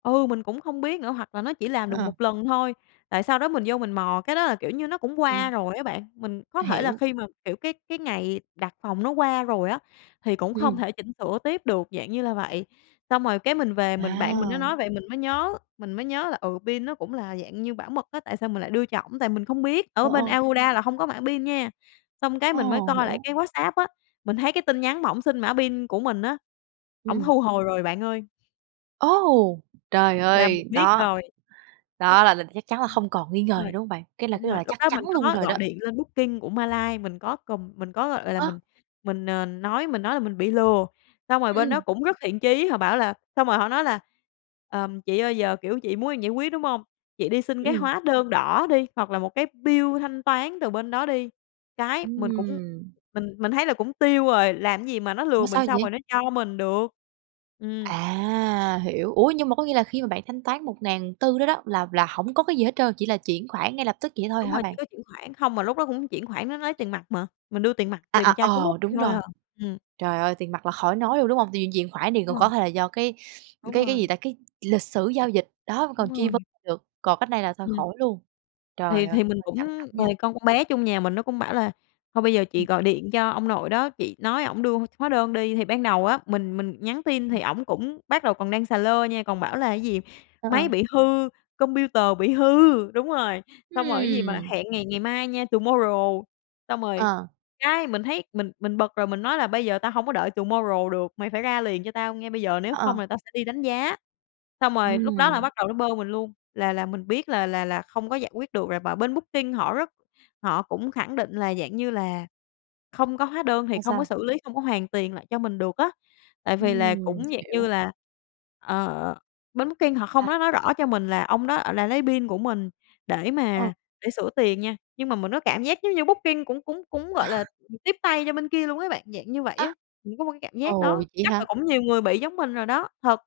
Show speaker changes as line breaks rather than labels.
Ừ, mình cũng không biết nữa, hoặc là nó chỉ làm được
Ờ.
một lần thôi, tại sau đó mình vô mình mò, cái đó là, kiểu như, nó cũng qua
Ừm.
rồi á bạn. Mình có thể là
Hiểu.
khi mà, kiểu, cái cái ngày đặt phòng nó qua rồi á, thì cũng không
Ừm.
thể chỉnh sửa tiếp được, dạng như là vậy. Xong rồi cái mình về mình bạn mình nó
À!
nói vậy mình mới nhớ mình mới nhớ là, ừ, pin nó cũng là, dạng như, bảo mật á, tại sao mình lại đưa cho ổng, tại mình không biết ở
Ờ,
bên
ờ.
Agoda là hông có mã pin nha. Xong cái
Ờ,
mình mới coi lại
hiểu.
cái Whatsapp á, mình thấy cái tin nhắn mà ổng xin mã pin của mình á, ổng
Ừm.
thu hồi rồi bạn ơi.
Ô, trời
Là
ơi,
mình biết
đó!
rồi. Đúng,
Đó là là chắc chắn là
ừm,
không còn nghi ngờ gì,
rồi,
đúng hông bạn? Cái là
đúng
cái là,
rồi,
gọi là,
lúc
chắc
đó
chắn
mình
luôn
có
rồi đó.
gọi điện lên Booking của Malay, mình có cầm mình có gọi gọi là
Ơ?
mình mình, ờ, nói mình nói là mình bị lừa, xong rồi bên đó
Ừm.
cũng rất thiện chí, họ bảo là xong rồi họ nói là "Ờm, chị ơi giờ, kiểu, chị muốn em giải quyết đúng hông? Chị đi xin cái
Ừm.
hóa đơn đỏ đi, hoặc là một cái bill thanh toán từ bên đó đi." Cái mình cũng
Ừm.
mình mình thấy là cũng tiêu rồi, làm cái gì mà nó lừa
Mà
mình
sao
xong rồi
vậy?
nó cho mình được. Ừm.
À, hiểu. Ủa, nhưng mà có nghĩa là khi mà bạn thanh toán 1400 đó đó là là hổng có cái gì hết trơn, chỉ là chuyển khoản ngay lập tức vậy thôi
Đúng
hả
rồi, chỉ
bạn?
có chuyển khoản, không mà lúc đó cũng chuyển khoản á, nó nói tiền mặt mà, mình đưa tiền mặt,
À, à,
tiền trao cháo múc
ờ,
vậy
đúng
thôi
rồi.
à, ừm.
Trời ơi, tiền mặt là khỏi nói luôn, đúng hông? Tại vì mình chuyển khoản thì
Đúng
còn có
rồi.
thể là do, cái
Đúng
cái cái gì
rồi.
ta, cái lịch sử giao dịch, đó, mình
Đúng
còn truy vấn
rồi.
ra được, còn cách này là thôi
Ừm.
khỏi luôn.
Thì
Trời ơi,
thì mình
hơi căng
cũng
thẳng nha.
thì con con bé chung nhà mình nó cũng bảo là "Thôi bây giờ chị
Ừm.
gọi điện cho ông nội đó, chị nói ổng đưa h hóa đơn đi." Thì ban đầu á, mình mình nhắn tin thì
Ừm.
ổng cũng bắt đầu còn đang xà lơ nha, còn bảo là, cái gì?
Ờ,
Máy
ờ.
bị hư, computer bị hư đúng rồi, xong rồi cái gì mà
Ừm!
hẹn ngày ngày mai nha, tomorrow. Xong rồi,
Ờ.
cái, mình thấy mình mình bực rồi, mình nói là "Bây giờ tao hông có đợi tomorrow được, mày phải ra liền cho tao ngay bây giờ, nếu
Ờ,
không
ờ.
là tao sẽ đi đánh giá." Xong rồi lúc đó là
Ừm.
bắt đầu nó bơ mình luôn, là là mình biết là là là không có giải quyết được rồi. Mà bên Booking họ rất họ cũng khẳng định là, dạng như là, không có hóa đơn thì
Sao,
không có
sao?
xử lý, không có hoàn tiền lại cho mình được á, tại vì là
Ừm,
cũng, dạng như
hiểu.
là, ờ, bên Booking họ không
À.
có nói rõ cho mình là ông đó, ờ, là lấy pin của mình để
Ờ.
mà để sửa tiền nha, nhưng mà mình có cảm giác giống như Booking cũng cũng cũng, gọi là, ừm, tiếp tay cho bên kia luôn á bạn, dạng như vậy
Á?
á. Mình có một cái cảm giác
Ồ,
đó,
vậy
chắc là
hả?
cũng nhiều người bị giống mình rồi đó, thật.